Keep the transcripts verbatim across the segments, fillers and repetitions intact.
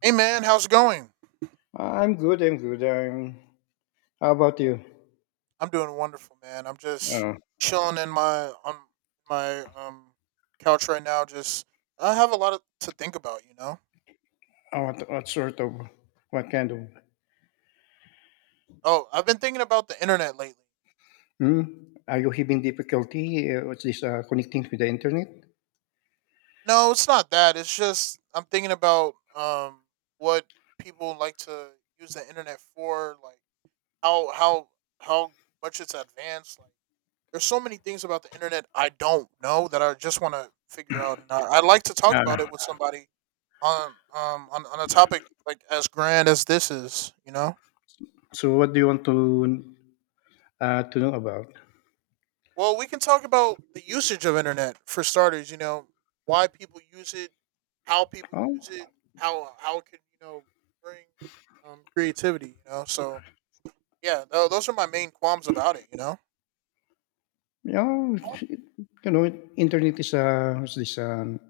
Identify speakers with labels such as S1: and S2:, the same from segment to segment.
S1: Hey man, how's it going?
S2: I'm good. I'm good. I'm. How about you?
S1: I'm doing wonderful, man. I'm just
S2: Uh,
S1: chilling in my on my um couch right now. Just I have a lot of, to think about, you know.
S2: uh, what what sort of what kind of?
S1: Oh, I've been thinking about the internet lately.
S2: Hmm? Are you having difficulty? Uh, what's this? Uh, connecting with the internet?
S1: No, it's not that. It's just I'm thinking about um what people like to use the internet for, like how how how much it's advanced, like there's so many things about the internet I don't know that I just want to figure out, and I, I'd like to talk
S2: Uh,
S1: about it with somebody on um on, on a topic like, as grand as this is. You know,
S2: so what do you want to uh, to know about?
S1: well, we can talk about the usage of internet for starters. You know, why people use it, how people
S2: Oh,
S1: use it, how how it can you know bring um, creativity. You know, so yeah, tho- those are my main qualms about it. You know,
S2: yeah. it- You know, internet is uh, what's this? Um,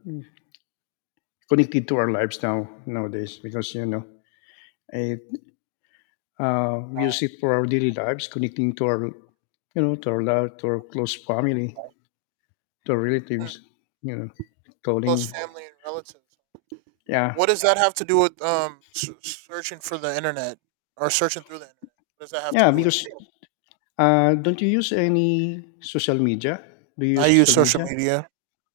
S2: Connected to our lives now nowadays because you know it. Uh, we use it for our daily lives, connecting to our you know to our love, to our close family, to
S1: Mm,
S2: relatives, you know,
S1: close
S2: calling.
S1: family and relatives.
S2: Yeah.
S1: What does that have to do with um s- searching for the internet, or searching through the internet? What does that have to
S2: Yeah,
S1: do with it?
S2: because uh, don't you use any social media? Do you
S1: I
S2: use
S1: use
S2: social
S1: social
S2: media?
S1: media.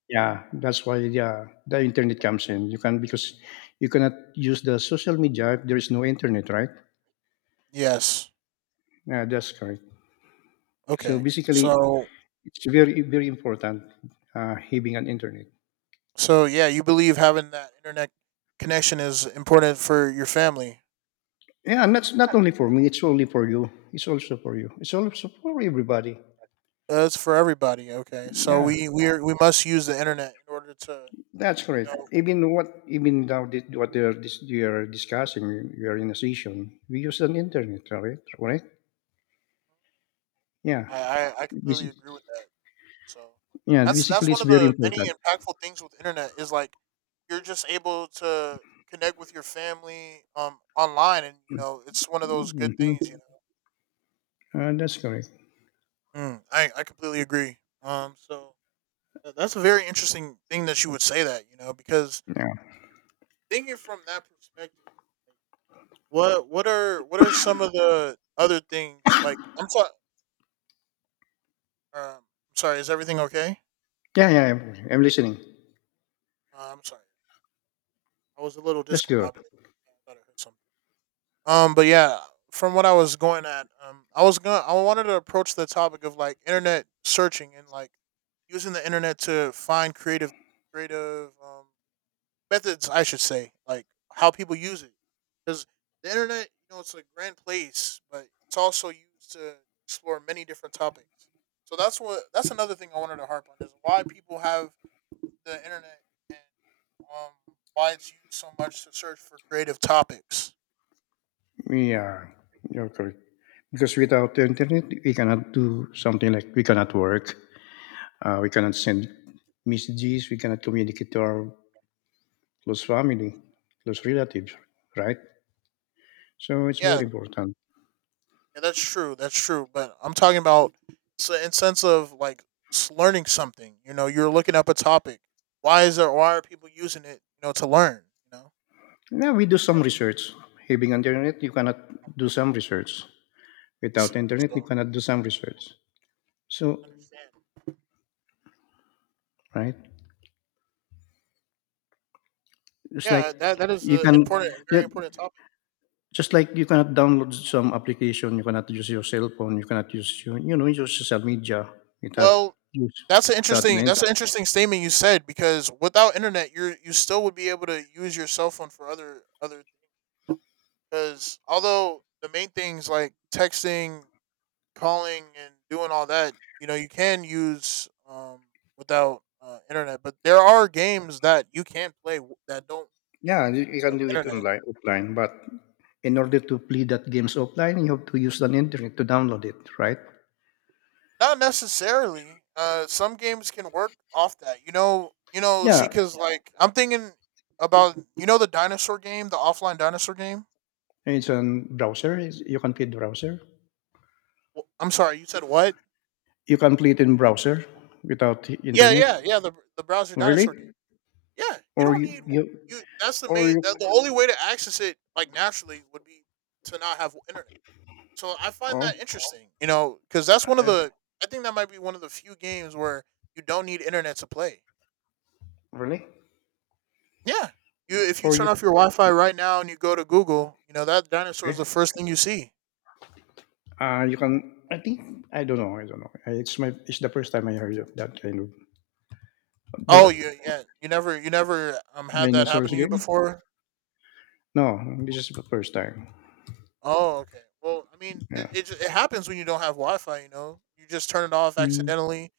S2: Yeah, that's why, yeah, the internet comes in. You can Because you cannot use the social media if there is no internet, right?
S1: Yes.
S2: Yeah, that's correct. So
S1: Okay.
S2: basically,
S1: So
S2: it's very, very important, uh, having an internet.
S1: so yeah, you believe having that internet connection is important for your family.
S2: Yeah, and that's not only for me. It's only for you. It's also for you. It's also for everybody.
S1: Uh, It's for everybody. Okay. So
S2: Yeah.
S1: we we are, we must use the internet in order to.
S2: That's correct.
S1: You know,
S2: Even what even now thi- what they are dis- you are discussing, we are in a session. We use an internet, right? Right? Yeah.
S1: I, I I
S2: Bas-
S1: completely agree with that. So
S2: Yeah.
S1: that's that's
S2: Basically, it's
S1: one of
S2: very
S1: the many
S2: important.
S1: impactful things with internet, is like you're just able to connect with your family um online, and you know it's one of those good things you
S2: Hmm.
S1: know
S2: Uh, that's correct.
S1: mm, I, I, completely agree. Um so tha- that's a very interesting thing that you would say, that you know because
S2: Yeah.
S1: thinking from that perspective, like, what what are what are some of the other things, like, I'm sorry. Um, i'm sorry is everything okay?
S2: Yeah. Yeah. I'm, I'm listening.
S1: uh, I'm sorry, I was a little
S2: That's
S1: discombobulated.
S2: good.
S1: I thought I heard something. Um, but yeah, from what I was going at, um, I was gonna, I wanted to approach the topic of, like, internet searching and, like, using the internet to find creative, creative um, methods, I should say. Like, how people use it, because the internet, you know, it's a grand place, but it's also used to explore many different topics. So that's what that's another thing I wanted to harp on, is why people have the internet, and um, why it's used so much to search for creative topics.
S2: Yeah. You're correct. Because without the internet, we cannot do something, like we cannot work. Uh, we cannot send messages. We cannot communicate to our close family, close relatives, right? So it's very
S1: Yeah.
S2: important.
S1: Yeah, that's true. That's true. But I'm talking about, so, in sense of like, s- learning something. You know, you're looking up a topic. Why is there? Why are people using it? You know, to learn. You know, I
S2: Yeah, we do some research. Having internet, you cannot do some research. Without
S1: see.
S2: internet, you
S1: So
S2: cannot do some research. So,
S1: understand.
S2: right? It's like
S1: Yeah, that that is
S2: you
S1: an
S2: can,
S1: important,
S2: yeah,
S1: very important topic.
S2: just like you cannot download some application, you cannot use your cell phone, you cannot use your, you know, your social media without
S1: Well,
S2: use
S1: that's an
S2: without the
S1: interesting. That's
S2: internet.
S1: an interesting statement you said, because without internet, you you still would be able to use your cell phone for other other things. Because, although the main things like texting, calling, and doing all that, you know, you can use, um, without uh, internet. But there are games that you can play, w- that don't need
S2: Yeah, you, you can
S1: uh,
S2: do it
S1: internet.
S2: online, offline, but in order to play that games offline, you have to use the internet to download it, right?
S1: Not necessarily. Uh, some games can work off that. You know, you know. See,
S2: Yeah,
S1: because, like, I'm thinking about you know the dinosaur game, the offline dinosaur game.
S2: it's a browser. It's, you can play the browser.
S1: Wh- I'm sorry, you said what?
S2: You can play it in browser without the
S1: Yeah,
S2: internet.
S1: yeah, yeah. The the browser
S2: Really?
S1: dinosaur game. Yeah, you
S2: Or
S1: don't
S2: you,
S1: need
S2: you
S1: you. That's the
S2: or
S1: main.
S2: you
S1: That, The only way to access it, like, naturally, would be to not have internet. So I find
S2: oh
S1: that interesting, you know, because that's one of
S2: uh,
S1: the. I think that might be one of the few games where you don't need internet to play.
S2: really?
S1: Yeah, you if you
S2: Or
S1: turn
S2: you
S1: off your Wi-Fi right now and you go to Google, you know that dinosaur is
S2: Okay.
S1: the first thing you see.
S2: Uh you can, I think. I don't know i don't know Uh, it's my it's the first time I heard of that kind of... The
S1: Oh,
S2: what?
S1: you yeah, you never you never um had that happen
S2: Dinosaurs
S1: to you
S2: game?
S1: before.
S2: No, this is the first time.
S1: Oh, okay. Well, I mean,
S2: Yeah.
S1: it it, ju- it happens when you don't have Wi-Fi. You know, you just turn it off
S2: Mm.
S1: accidentally,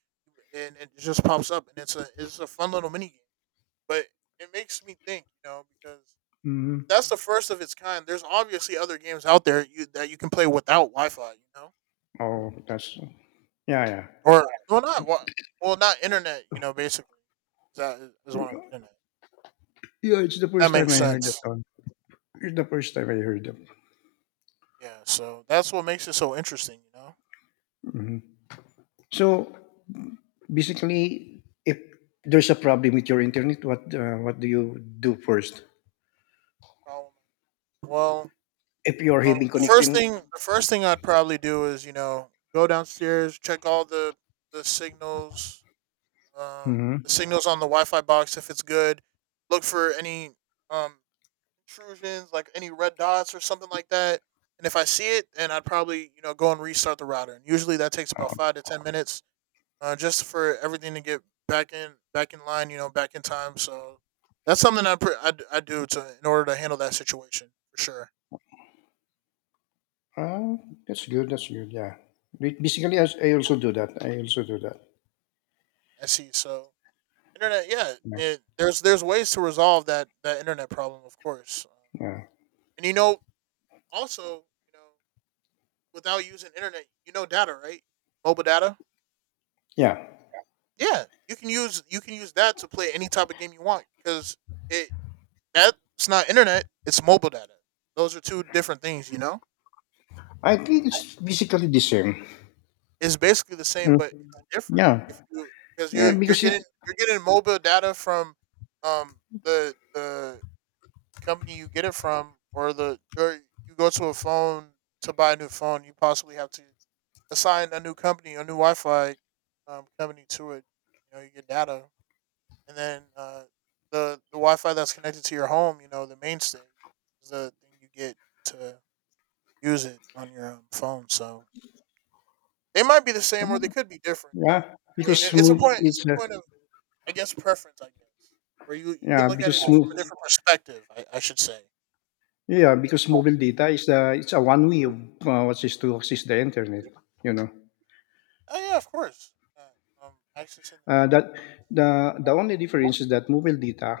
S1: and it just pops up, and it's a it's a fun little mini game. But it makes me think, you know, because
S2: Mm.
S1: that's the first of its kind. There's obviously other games out there, you, that you can play without Wi-Fi, you know,
S2: Oh, that's... Yeah, yeah.
S1: or, well, not wi- well, not internet, you know. Basically, is that is what I'm getting at.
S2: Yeah, it's the
S1: If that
S2: first time
S1: makes
S2: I heard that
S1: sense.
S2: one. It's the first time I heard them.
S1: Yeah. So that's what makes it so interesting, you know.
S2: Mhm. So, basically, if there's a problem with your internet, what uh, what do you do first?
S1: Um, Well,
S2: If you are
S1: um,
S2: having
S1: the first
S2: connecting...
S1: thing the first thing I'd probably do is, you know go downstairs, check all the the signals, um,
S2: Hmm.
S1: the signals on the Wi-Fi box, if it's good. Look for any um intrusions, like any red dots or something like that. And if I see it, then I'd probably, you know go and restart the router. And usually that takes about five to ten minutes, uh, just for everything to get back in back in line, you know, back in time. So that's something I pr- I, d- I do to, in order to handle that situation, for sure.
S2: Uh, that's good. That's good. Yeah. Ba- Basically, I, I also do that. I also do that.
S1: I see. So internet, yeah,
S2: Yeah.
S1: it, there's there's ways to resolve that that internet problem, of course.
S2: Yeah.
S1: And you know, also, you know, without using internet, you know, data, right? Mobile data.
S2: Yeah.
S1: Yeah, you can use you can use that to play any type of game you want, because it that's not internet, it's mobile data. Those are two different things, you know.
S2: I think it's basically the same.
S1: It's basically the same,
S2: Mm.
S1: but it's different.
S2: Yeah.
S1: If you Because
S2: Yeah.
S1: you you're
S2: Because it.
S1: getting you're getting mobile data from um the the company you get it from, or the or you go to a phone to buy a new phone. You possibly have to assign a new company, a new Wi-Fi um, company to it. You know, you get data, and then uh, the the Wi-Fi that's connected to your home, you know, the mainstay, is the thing you get to use it on your um, phone. So they might be the same, or they could be different. But,
S2: Yeah.
S1: I mean,
S2: Because
S1: it, it's a
S2: move
S1: point. It's
S2: is.
S1: a
S2: Uh,
S1: point of, I guess, preference, I guess, where you you can
S2: yeah.
S1: look at it
S2: Because
S1: from a
S2: move.
S1: different perspective, I, I should say.
S2: Yeah. Because mobile data is the... It's a one way of, uh, what's is to access the internet. You know.
S1: Oh yeah, of course. Uh, um, access in
S2: Uh, that the the only difference is that mobile data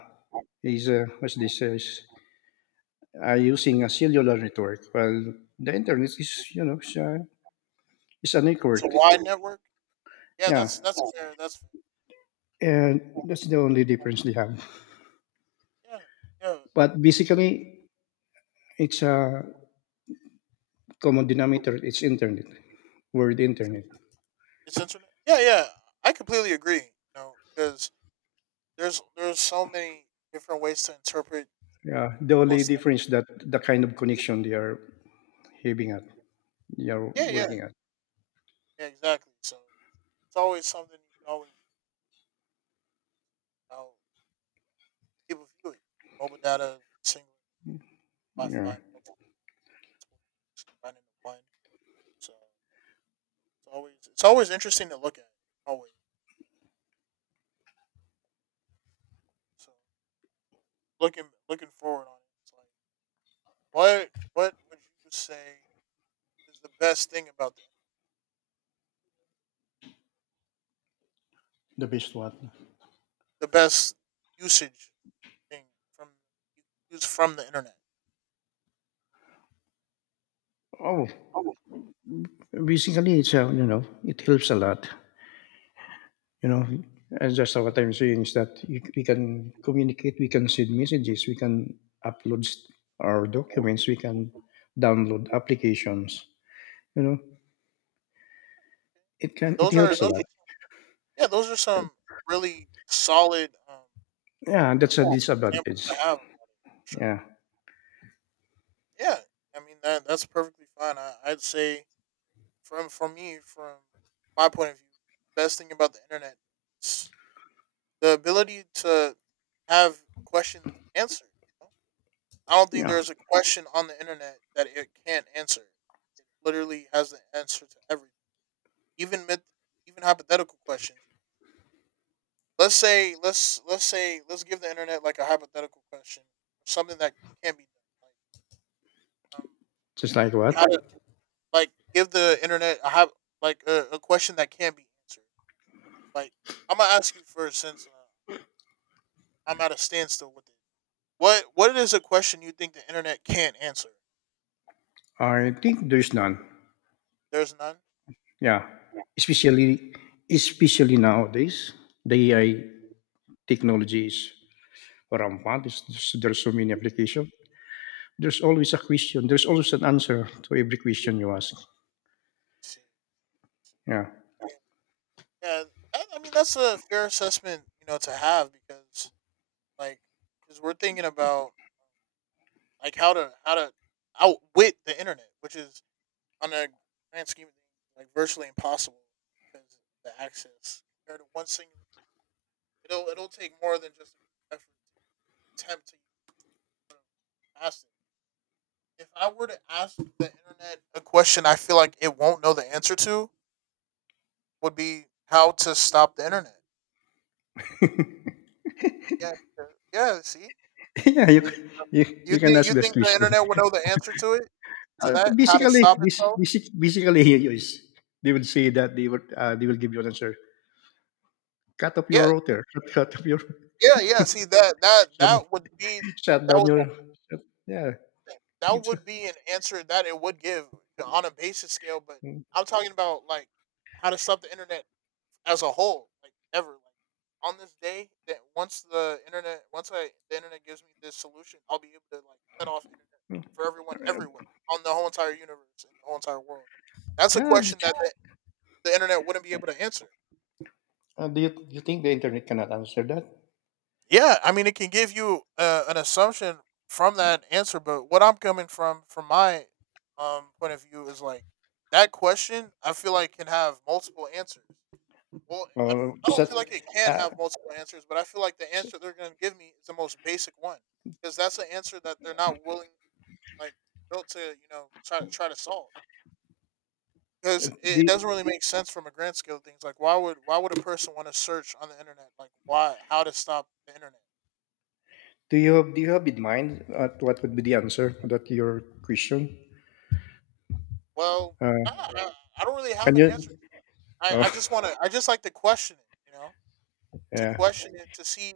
S2: is uh, what's this uh, is are using a cellular network, while the internet is, you know is a, is a
S1: It's a
S2: network.
S1: wide network. Yeah,
S2: Yeah,
S1: that's that's fair. That's
S2: and that's the only difference they have.
S1: fair. Yeah.
S2: But basically, it's a common denominator. It's internet, world internet.
S1: Yeah. It's internet. Yeah, yeah. I completely agree. You know, because there's there's so many different ways to interpret
S2: Yeah, the only
S1: what's there.
S2: difference that the kind of connection they are having at, they are
S1: Yeah, yeah,
S2: working at.
S1: yeah. Exactly. So it's always something you can always, how people view it. Mobile data, single
S2: Yeah,
S1: Wi-Fi, multiple, just combined into one. So it's always it's always interesting to look at. Always. So, looking looking forward on it, it's like, what what would you say is the best thing about, the
S2: the best one.
S1: the best usage thing from, you can use from the internet.
S2: Oh, basically, it's a, you know, it helps a lot. you know, and just what I'm saying is that you, we can communicate, we can send messages, we can upload st- our documents, we can download applications. You know, it
S1: And
S2: can it
S1: those are
S2: helps a
S1: those
S2: lot.
S1: are, yeah, those are some really solid um,
S2: Yeah, that's a
S1: uh, examples
S2: disadvantage.
S1: to have, sure.
S2: Yeah,
S1: Yeah, I mean, that that's perfectly fine. I, I'd say, from for me, from my point of view, best thing about the internet is the ability to have questions answered, you know? I don't think
S2: yeah,
S1: there's a question on the internet that it can't answer. It literally has the answer to everything, even myth, even hypothetical questions. let's say let's let's say let's give the internet, like, a hypothetical question, something that can be done, like, um
S2: just like what.
S1: how to, like, give the internet a hy- like a, a question that can be answered, like, I'm gonna ask you first, since uh, I'm at a standstill with it, what what is a question you think the internet can't answer?
S2: I think there's none.
S1: There's none.
S2: Yeah, especially especially nowadays, the A I technology is rampant. It's- There's, there's so many applications. There's always a question. There's always an answer to every question you ask.
S1: See.
S2: Yeah.
S1: Yeah, i I mean, that's a fair assessment, you know to have, because, like, because we're thinking about, like, how to how to outwit the internet, which is, on a grand scheme of things, like, virtually impossible, because of the access compared to one single. It'll it'll take more than just an effort to attempt to ask it. If I were to ask the internet a question I feel like it won't know the answer to, would be, how to stop the internet. Yeah, because- yeah. See,
S2: Yeah, you
S1: It-
S2: can you
S1: you
S2: you can
S1: think,
S2: ask
S1: you
S2: this
S1: think the
S2: question.
S1: internet would know the answer to it to
S2: Uh,
S1: that, how to
S2: basically,
S1: stop
S2: bas-
S1: itself?
S2: basic basically here you is, they will say that they will uh, they will give you an answer. Cut off your
S1: Yeah,
S2: router. Cut off your
S1: yeah, yeah. See, that that
S2: shut,
S1: that would be
S2: shut
S1: that
S2: down
S1: would
S2: your, shut, yeah.
S1: thing. That
S2: It's a-
S1: would be an answer that it would give, you know, on a basic scale, but I'm talking about, like, how to stop the internet as a whole, like, ever. Like, on this day that once the internet, once I the internet gives me this solution, I'll be able to, like, cut off internet for everyone, everywhere, on the whole entire universe and the whole entire world. That's a
S2: yeah. this-
S1: question that the, the internet wouldn't be able to answer.
S2: Uh, do you do you think the internet cannot answer that?
S1: Yeah, I mean, it can give you uh, an assumption from that answer, but what I'm coming from, from my um point of view, is like that question. I feel like can have multiple answers. Well, I don't,
S2: Or
S1: I don't
S2: such
S1: feel like it can
S2: uh,
S1: have multiple answers, but I feel like the
S2: s-
S1: answer they're going to give me is the most basic one because that's the answer that they're not willing, like, built to you know try to try to solve.
S2: uh,
S1: Because it it
S2: do,
S1: doesn't really make sense from a grand scale of things. Like, why would why would a person want to search on the internet? Like, why how to stop the internet?
S2: do you have Do you have in mind, uh, what would be the answer to that your question?
S1: Well,
S2: Uh,
S1: I I I don't really
S2: can
S1: have an
S2: you?
S1: answer to that. I I
S2: Oh,
S1: just wanna I just like to question it, you know? To
S2: yeah.
S1: question it to see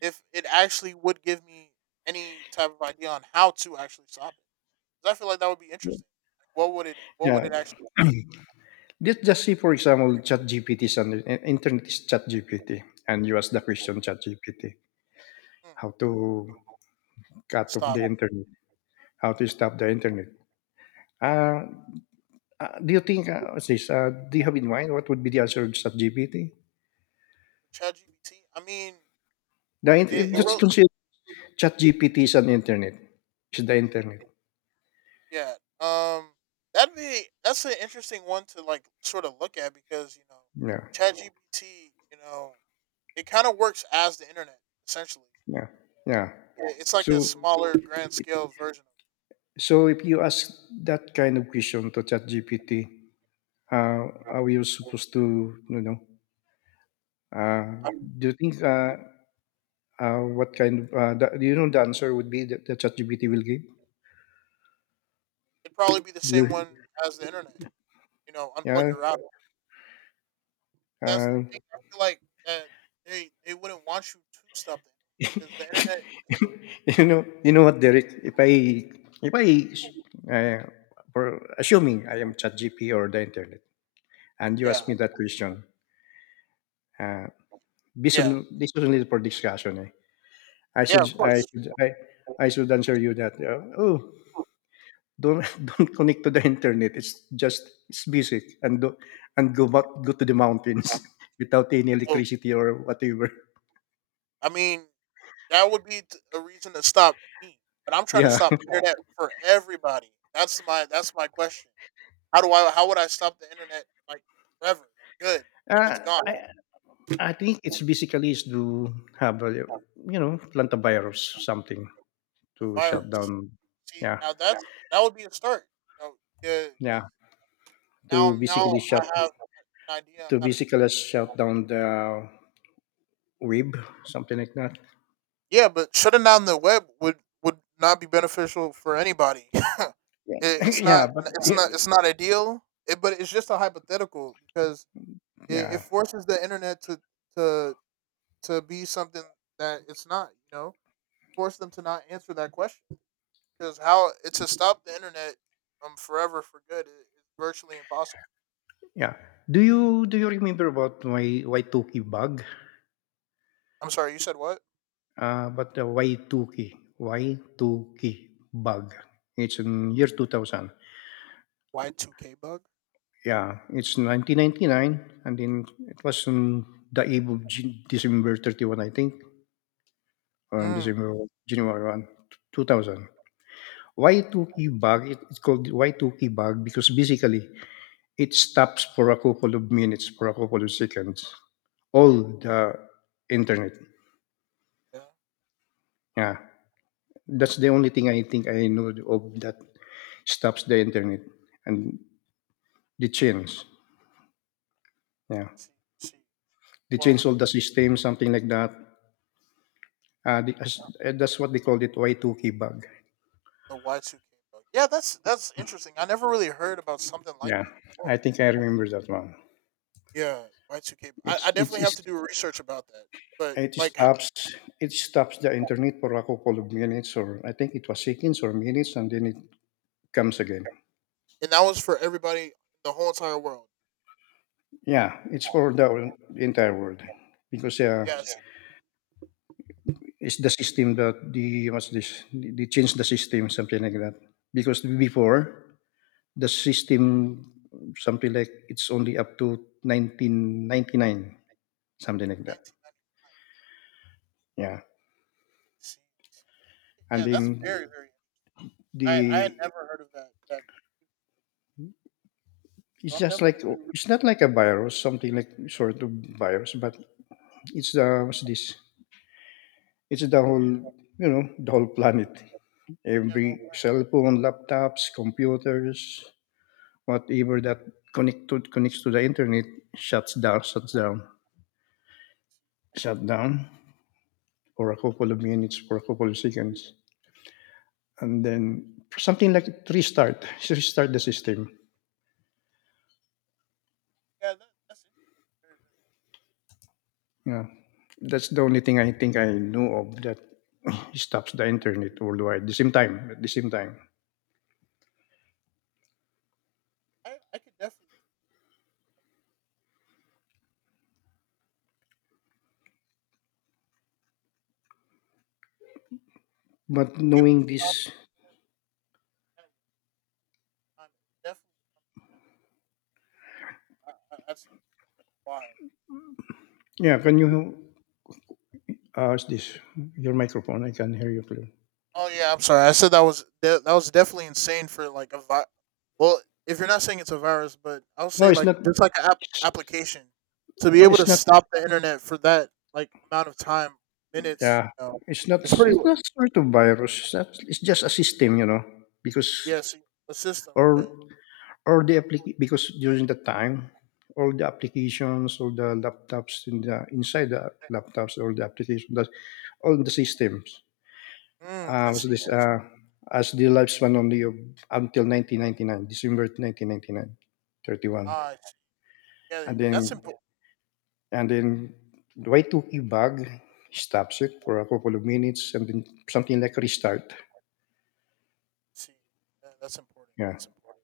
S1: if it actually would give me any type of idea on how to actually stop it. 'Cause I feel like that would be interesting. Like, what would it what would
S2: Yeah.
S1: it actually
S2: Just just see, for example, ChatGPT, and an- internet is ChatGPT, and you ask the question ChatGPT,
S1: hmm,
S2: how to cut off
S1: stop?
S2: the internet, how to stop the internet.
S1: Yeah.
S2: Uh, uh, do you think, uh, what's this, uh, do you have in mind what would be the answer of ChatGPT?
S1: ChatGPT? I mean,
S2: The, in-
S1: it, it
S2: just
S1: really
S2: consider ChatGPT is an internet. It's the internet.
S1: yeah. Um that'd be that's an interesting one to like sort of look at because, you know,
S2: Yeah,
S1: ChatGPT, you know, it kind of works as the internet essentially.
S2: yeah, yeah.
S1: Yeah, it's like a
S2: So,
S1: smaller grand scale version.
S2: so if you ask that kind of question to ChatGPT, uh, are you supposed to, you know, Uh,
S1: I mean,
S2: do you think, uh, uh, what kind of, uh, the, do you know the answer would be that the ChatGPT will give?
S1: it'd probably be the same
S2: Do
S1: one as the internet. You know, unplug
S2: Yeah.
S1: your router. That's the
S2: Uh,
S1: thing. I feel like that they they wouldn't want you to stop the because the internet is too.
S2: you know, you know what, Derek? If I if I uh, for assuming I am ChatGPT or the internet, and you
S1: Yeah,
S2: ask me that question, uh, this
S1: yeah,
S2: on this is only for discussion. Eh? I
S1: yeah.
S2: should
S1: Of
S2: I
S1: course.
S2: should I, I should answer you that. Uh, oh, don't don't connect to the internet. It's just it's basic, and do, and go back, go to the mountains without any
S1: So,
S2: electricity or whatever.
S1: I mean, that would be t- a reason to stop me, but I'm trying to
S2: Yeah,
S1: stop internet for everybody. That's my that's my question. How do I? How would I stop the internet like forever? Good, like
S2: uh,
S1: it's gone.
S2: I I think it's basically is to have a, you know plant a virus, something
S1: A
S2: to shut
S1: virus.
S2: down.
S1: See,
S2: Yeah,
S1: now yeah, that's that would be a start. You know, yeah,
S2: yeah,
S1: because now
S2: to
S1: I'm now
S2: basically shut
S1: I have an idea on
S2: to
S1: how to do
S2: basically
S1: that.
S2: shut down the web, something like that.
S1: Yeah, but shutting down the web would would not be beneficial for anybody. It,
S2: Yeah,
S1: it's not
S2: yeah, but,
S1: it's
S2: yeah,
S1: not it's not ideal. It, but it's just a hypothetical because it, it
S2: yeah.
S1: forces the internet to to to be something that it's not. You know, force them to not answer that question because how it, to stop the internet um forever for good is virtually impossible.
S2: Yeah. Do you do you remember about my Y two K bug?
S1: I'm sorry, you said what?
S2: Uh, but the Waituki, Waituki bug. It's in year two thousand.
S1: Y two K bug?
S2: Yeah, it's nineteen ninety nine, and then it was on the eve of G- December thirty-first, I think, or
S1: Mm.
S2: December January first, two thousand. Thousand.
S1: uh,
S2: Waituki bug, it, it's called why two Waituki bug because basically it stops for a couple of minutes, for a couple of seconds, all the internet.
S1: Yeah.
S2: Yeah, that's
S1: Okay.
S2: the only thing I think I know of that stops the internet, and they change. Yeah.
S1: She. She.
S2: They change
S1: Well,
S2: all the system, something like that. Uh, the, as- uh, that's what they called it, Y two K bug.
S1: the Y two K bug. Yeah, that's that's interesting. I never really heard about something like
S2: Yeah,
S1: that before.
S2: I think I remember that one.
S1: Yeah, Y two K. I,
S2: It's
S1: I
S2: it's,
S1: definitely have
S2: it's
S1: to do research about that. But
S2: it
S1: like, h-
S2: stops it stops the internet for a couple of minutes, or I think it was seconds or minutes, and then it comes again.
S1: and that was for everybody, the whole entire world.
S2: Yeah, it's for the entire world because, uh,
S1: Yeah.
S2: it's the system, that the what's this? They change the system, something like that. Because before, the system, something like it's only up to nineteen ninety nine, something like that.
S1: Nineteen ninety nine.
S2: Yeah,
S1: See, nineteen ninety nine. See- see.
S2: and
S1: Yeah, that's
S2: then
S1: very very. I I had
S2: the
S1: never heard of that. That
S2: it's
S1: so I'm
S2: just
S1: definitely
S2: like,
S1: gonna do.
S2: it's not like a virus, something like sort of virus, but it's the, what's this, it's the whole, you know the whole planet,
S1: Yeah,
S2: every
S1: the whole. Black-
S2: cell phone, laptops, computers, whatever that connect to, connects to the internet, shuts down shuts down shut down for a couple of minutes, for a couple of seconds, and then something like restart, restart the system.
S1: Yeah, that, that's interesting. Very very.
S2: Yeah, that's the only thing I think I know of that stops the internet worldwide. At the same time, at the same time.
S1: I I could definitely
S2: But
S1: be able to
S2: knowing
S1: stop
S2: this...
S1: that at one time. Definitely. I, I, i wild.
S2: Yeah, can you, uh, ask this? Your microphone, I can hear you clearly.
S1: Oh yeah, I'm sorry. I said that was de- that was definitely insane for like a vi- well, if you're not saying it's a virus, but I'll
S2: No,
S1: say
S2: it's
S1: like
S2: not.
S1: just like an app- application to be able to
S2: It's not.
S1: stop the internet for that like amount of time, minutes.
S2: Yeah,
S1: You know,
S2: it's not.
S1: it's pretty.
S2: It's
S1: wi-
S2: not sort of virus. It's not, it's just a system, you know. Because,
S1: Yeah, see, a system.
S2: or
S1: Okay.
S2: Or the applica because during that time, all the applications, all the laptops, in the inside the laptops, all the applications, that all the systems,
S1: Mm,
S2: uh,
S1: I
S2: was
S1: see.
S2: this
S1: I see.
S2: uh, as the lifespan only of until nineteen ninety nine, December nineteen ninety nine, thirty one,
S1: Ah, I see. Yeah,
S2: and
S1: that's
S2: then,
S1: important.
S2: and then the Y two K bug stops it for a couple of minutes, and then something like restart.
S1: See, yeah, that's important.
S2: Yeah,
S1: That's important.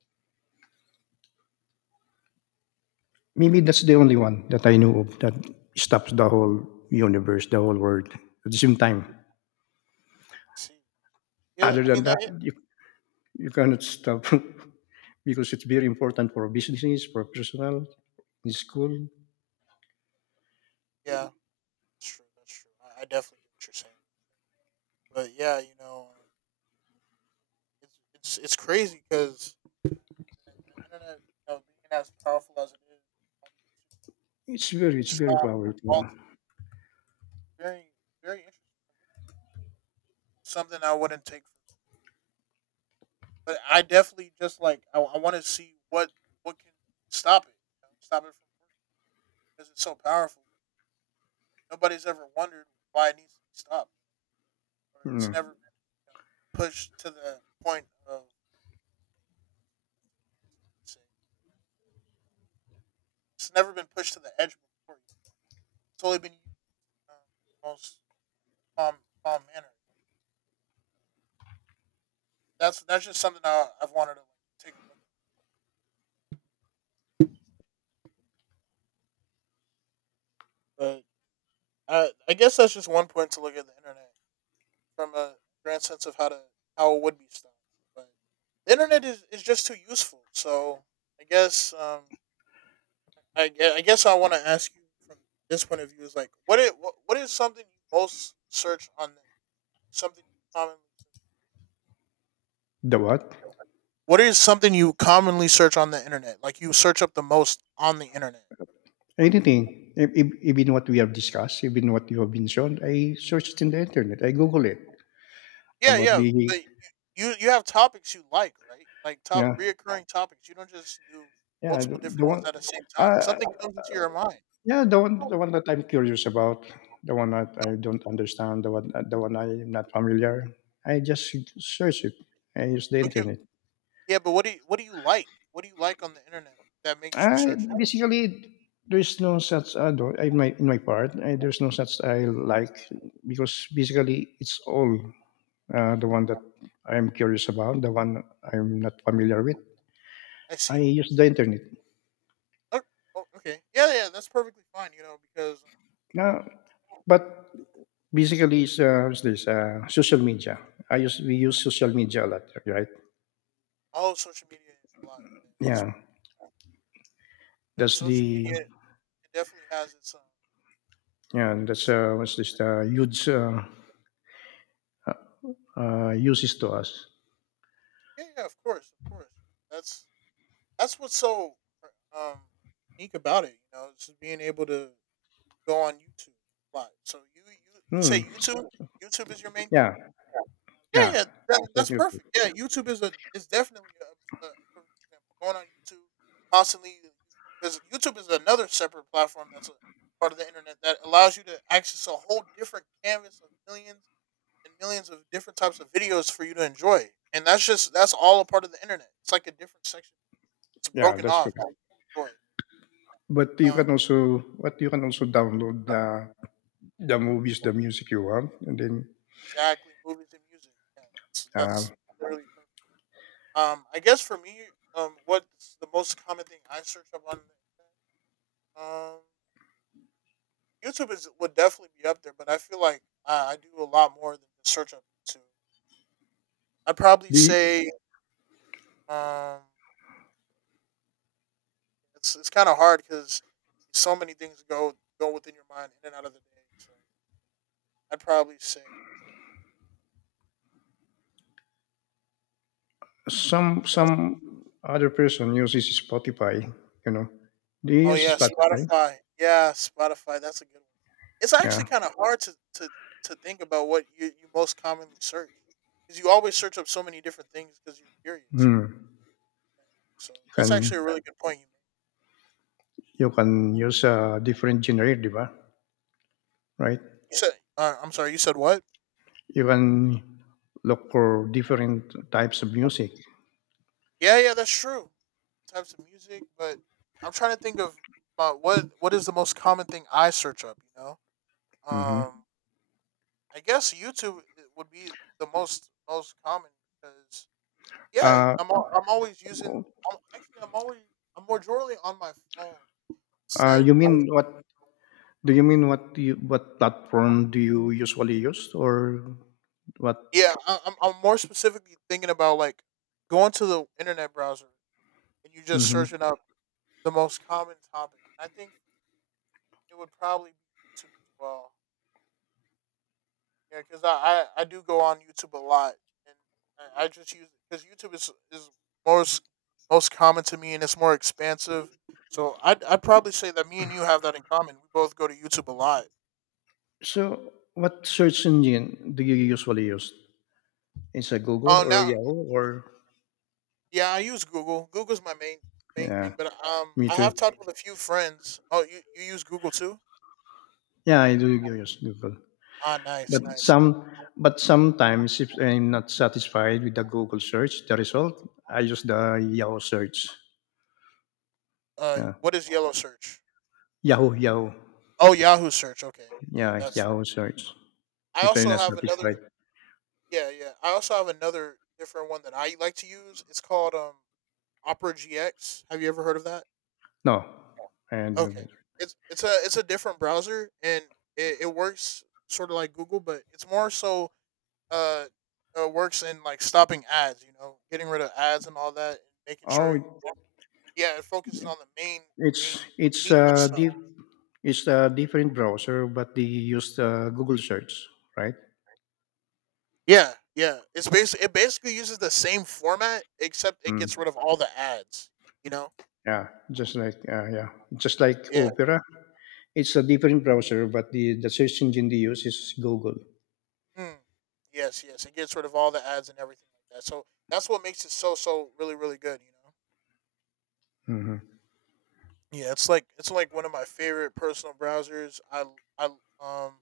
S2: maybe that's the only one that I knew of that stops the whole universe, the whole world at the same time.
S1: See, yeah,
S2: Other
S1: I
S2: than
S1: mean
S2: that,
S1: that.
S2: you, you cannot stop because it's very important for businesses, for personal, in school.
S1: Yeah, that's true. That's true. I, I definitely get what you're saying. But yeah, you know. It's it's it's crazy because the, the internet, you know, being as powerful as it is, I think
S2: It's very,
S1: it
S2: it's
S1: should be
S2: very powerful.
S1: all. Very very interesting. Something I wouldn't take for, but I definitely just like I, I want to see what what can stop it, you know, stop it from working because it's so powerful. Nobody's ever wondered why it needs to be stopped, or it's
S2: Mm.
S1: never been you know, pushed to the point of say it's never been pushed to the edge before. It's only been used um, most calm, calm manner. that's that's just something I, I've wanted to like, take a look at. But I, I guess that's just one point to look at the internet from a grand sense of how to how it would be stopped. But the internet is, is just too useful. So I guess um I, gue- I guess I want to ask you from this point of view is like what it what, what is something you most search on the something you commonly
S2: The what?
S1: what is something you commonly search on the internet like you search up the most on the internet.
S2: Anything. E- e- Even what we have discussed, even what you have been shown, I searched it in the internet. I Google it
S1: Yeah,
S2: about
S1: yeah,
S2: the
S1: but you you have topics you like, right? Like top
S2: yeah,
S1: reoccurring topics. You don't just do
S2: yeah, the,
S1: multiple
S2: the
S1: different ones
S2: one.
S1: at the same time.
S2: uh,
S1: Something comes into your mind.
S2: yeah, the one, the one that I'm curious about, the one that I don't understand, the one, the one I'm not familiar. I just search it. I use the
S1: Look at
S2: internet.
S1: yeah, but what do you what do you like? What do you like on the internet that makes you
S2: I
S1: search it?
S2: basically, there's no such, uh, do- I don't, in my, in my part, I, there's no such I like, because basically it's all, uh, the one that I'm curious about, the one I'm not familiar with,
S1: I
S2: I
S1: see.
S2: use the internet.
S1: Oh, oh, okay. Yeah, yeah, that's perfectly fine. You know because um,
S2: Now, but basically it's, uh, what's this uh, social media, I use we use social media a lot, right?
S1: oh, social media a lot. Yeah, that's
S2: Yeah,
S1: right. Because
S2: that's
S1: social
S2: the,
S1: media it definitely has its um. Its-
S2: yeah, that's, uh, what's this uh, huge, uh, uh, uses to us.
S1: yeah, yeah, of course, of course. That's that's what's so um unique about it. You know, it's just being able to go on YouTube live. So you you, you
S2: Hmm.
S1: say YouTube YouTube is your main thing.
S2: Yeah,
S1: Yeah,
S2: yeah,
S1: yeah, that,
S2: it's like
S1: that's
S2: new.
S1: perfect. Yeah, YouTube is a is definitely a, a a perfect example. Going on YouTube constantly because YouTube is another separate platform that's a part of the internet that allows you to access a whole different canvas of millions and millions of different types of videos for you to enjoy. And that's just that's all a part of the internet. It's like a different section. It's
S2: Yeah,
S1: broken
S2: that's right.
S1: off. Enjoy.
S2: But you can
S1: Um,
S2: also, what you can also download the the movies, the music you want, and then,
S1: Exactly, movies and music. Yeah, that's,
S2: uh,
S1: that's really perfect. Um, I guess for me, um, what's the most common thing I search up on the internet? Um, YouTube is would definitely be up there, but I feel like I, I do a lot more than just search up YouTube. I'd probably
S2: the
S1: say um, it's it's kind of hard because so many things go go within your mind in and out of the day. So I'd probably say.
S2: some some other person uses Spotify. You know, do you
S1: Oh
S2: use
S1: yeah,
S2: Spotify?
S1: Spotify. Yeah, Spotify. That's a good one. It's actually
S2: Yeah.
S1: kind of hard to, to to think about what you, you most commonly search because you always search up so many different things because you're curious, you know.
S2: Hmm.
S1: So
S2: You
S1: that's actually a
S2: can
S1: really good point you made.
S2: you can use a different genre, di ba? Right?
S1: You said, uh, I'm sorry, you said what?
S2: You can look for different types of music.
S1: Yeah, yeah, that's true. Types of music, but I'm trying to think of uh, what what is the most common thing I search up. You know, um,
S2: Mm-hmm.
S1: I guess YouTube i- would be the most most common because yeah,
S2: Uh,
S1: I'm al- I'm always using. I'm, actually, I'm always I'm majorly on my phone.
S2: uh,
S1: Said
S2: you mean what? Do you mean, what do you what platform do you usually use, or what?
S1: yeah, I, I'm I'm more specifically thinking about like going to the internet browser and you just
S2: Hmm.
S1: searching up the most common topic. I think it would probably be YouTube as well. Yeah, because I, I I do go on YouTube a lot and I, I just use because YouTube is is most most common to me and it's more expansive. So I I'd, I'd probably say that me and you have that in common. We both go to YouTube a lot.
S2: So, what search engine do you usually use? Is it Google
S1: Oh,
S2: or
S1: now
S2: Yahoo or?
S1: yeah, I use Google. Google's my main main thing,
S2: Yeah,
S1: but um,
S2: me
S1: I
S2: too.
S1: have talked with a few friends. Oh, you you use Google too?
S2: Yeah, I do use Google.
S1: Ah, nice,
S2: But
S1: nice.
S2: some, but sometimes, if I'm not satisfied with the Google search, the result, I use the Yahoo search.
S1: Uh,
S2: Yeah,
S1: what is Yellow Search?
S2: Yahoo, Yahoo.
S1: Oh, Yahoo Search. Okay, yeah,
S2: Yeah,
S1: that's. Fair.
S2: Yahoo search.
S1: I
S2: If I'm
S1: also
S2: not
S1: have
S2: satisfied,
S1: another. Yeah, yeah. I also have another different one that I like to use. It's called um Opera G X. Have you ever heard of that?
S2: no, and
S1: Okay, it's it's a it's a different browser and it, it works sort of like Google, but it's more so uh, uh works in like stopping ads, you know, getting rid of ads and all that, and making sure
S2: oh...
S1: yeah, it focuses on the main main
S2: It's it's
S1: meat of
S2: a
S1: stuff.
S2: diff it's a different browser, but they use the Google search, right?
S1: Yeah, yeah. It's basically it basically uses the same format except it gets
S2: Mm,
S1: rid of all the ads. You know?
S2: yeah, just like uh, yeah, just like
S1: Yeah.
S2: Opera. It's a different browser, but the, the search engine they use is Google.
S1: Mm. Yes, yes. It gets rid of all the ads and everything like that. So that's what makes it so so really really good. You
S2: Hmm.
S1: know? Yeah. It's like it's like one of my favorite personal browsers. I I um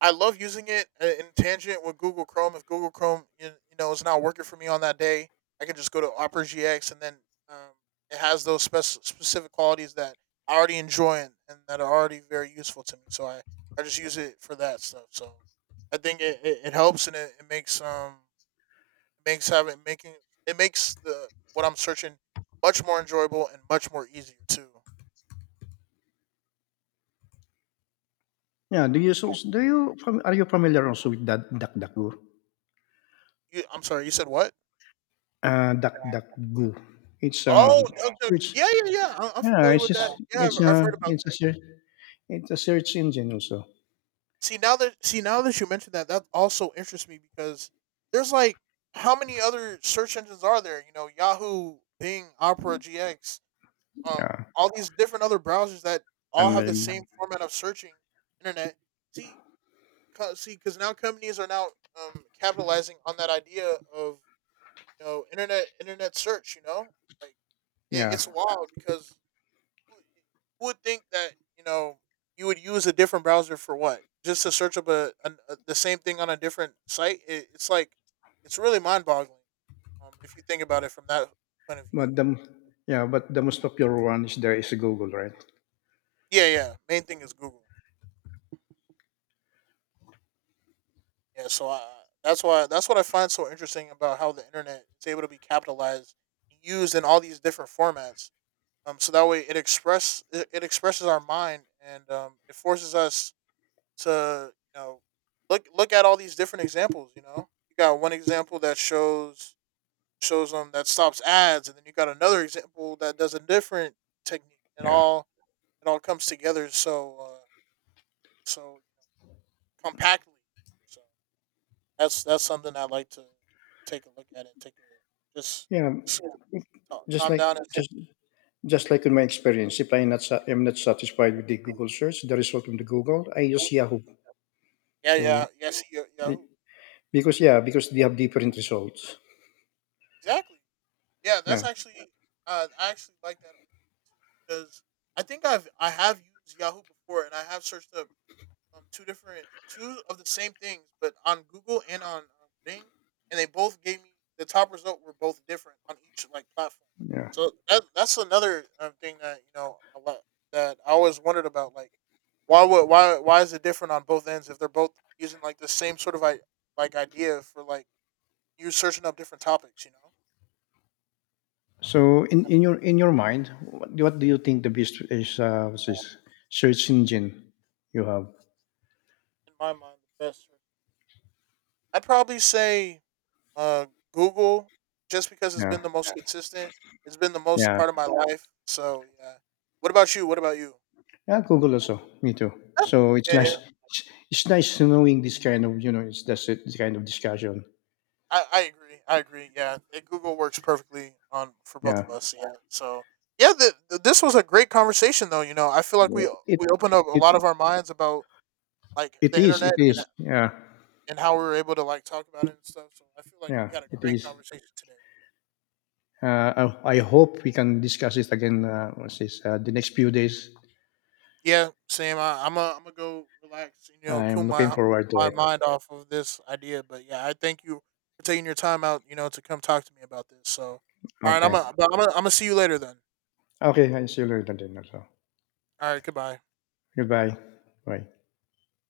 S1: I love using it uh, in tangent with Google Chrome. If Google Chrome, you, you know, is not working for me on that day, I can just go to Opera G X, and then um, it has those spec- specific qualities that I already enjoy and, and that are already very useful to me. So I, I just use it for that stuff. So I think it, it, it helps and it, it makes um it makes having making it makes the what I'm searching much more enjoyable and much more easier too.
S2: Yeah, do you so do you fam- are you familiar also with that DuckDuckGo?
S1: You, I'm sorry, you said what?
S2: Uh, DuckDuckGo. It's a
S1: Oh, of the-
S2: search.
S1: yeah, yeah, yeah. I- I'm
S2: Yeah,
S1: familiar
S2: it's
S1: with that.
S2: just
S1: Yeah, I've,
S2: it's
S1: I've
S2: a
S1: heard about.
S2: it's a search it's a search engine also.
S1: See now that see now that you mentioned that, that also interests me because there's like how many other search engines are there? You know, Yahoo, Bing, Opera, G X, um,
S2: Yeah,
S1: all these different other browsers that all
S2: and
S1: have the same
S2: then,
S1: format of searching internet. See, 'cause- See, because now companies are now um capitalizing on that idea of you know internet internet search. You know, like it,
S2: yeah.
S1: it's wild because would think that you know you would use a different browser for what? Just to search up a, an a the same thing on a different site. It, it's like it's really mind boggling. Um, if you think about it from that point of view.
S2: But the Yeah, but the most popular one is there is Google, right?
S1: Yeah, yeah. Main thing is Google. Yeah, so I, that's why that's what I find so interesting about how the internet is able to be capitalized, used in all these different formats. Um, so that way it express it, it expresses our mind and um, it forces us to you know look look at all these different examples. You know, you got one example that shows shows them that stops ads, and then you got another example that does a different technique, and
S2: Yeah,
S1: all it all comes together so uh, so compactly. So that's that's something I like to take a look at and take a just
S2: yeah.
S1: just
S2: Just
S1: calm down
S2: like
S1: and take.
S2: just just like in my experience, if I not sa- am not satisfied with the Google search, the result from the Google, I use Yahoo.
S1: Yeah, yeah,
S2: So,
S1: yeah. See, yeah, yeah.
S2: be- because, yeah, because they have different results.
S1: Exactly. Yeah,
S2: Yeah,
S1: that's actually uh, I actually like that argument too because I think I've I have used Yahoo before and I have searched up um, two different two of the same things, but on Google and on um, Bing, and they both gave me the top result were both different on each like platform.
S2: yeah.
S1: So that that's another um, thing that you know a lot that I always wondered about like why would why why is it different on both ends if they're both using like the same sort of I like idea for like you searching up different topics, you know?
S2: So, in, in your in your mind, what, what do you think the best is, uh, what's this, search engine you have?
S1: In my mind the best search, I'd probably say uh, Google, just because it's been
S2: Yeah,
S1: the most consistent. It's been the most a
S2: yeah.
S1: part of my life. So yeah. What about you? What about you?
S2: Yeah, Google also. Me too. So it's
S1: Yeah, yeah.
S2: nice. It's, it's nice knowing this kind of, you know it's that's it. This kind of discussion.
S1: I, I agree. I agree. Yeah, it, Google works perfectly on for both
S2: Yeah.
S1: of us. Yeah. So yeah, the, the, this was a great conversation though. You know, I feel like
S2: Yeah.
S1: we
S2: It
S1: we opened up a
S2: it
S1: lot of our minds about like
S2: it
S1: the
S2: is. It
S1: internet
S2: is.
S1: and
S2: Yeah.
S1: and how we were able to like talk about it and stuff. So I feel like we
S2: Yeah.
S1: had a
S2: It
S1: great
S2: is.
S1: conversation today.
S2: Uh, I, I hope we can discuss it again. Uh, what's this? Uh, the next few days.
S1: Yeah, same. I, I'm a, I'm gonna go relax. You know, cool
S2: I'm looking
S1: my
S2: forward to
S1: my
S2: it.
S1: mind off of this idea. But yeah, I thank you for taking your time out. You know, to come talk to me about this. So, all right, I'm
S2: Okay.
S1: gonna, I'm gonna, I'm gonna see you later then.
S2: Okay. I see you later then. Also.
S1: All right, goodbye.
S2: Goodbye. Bye.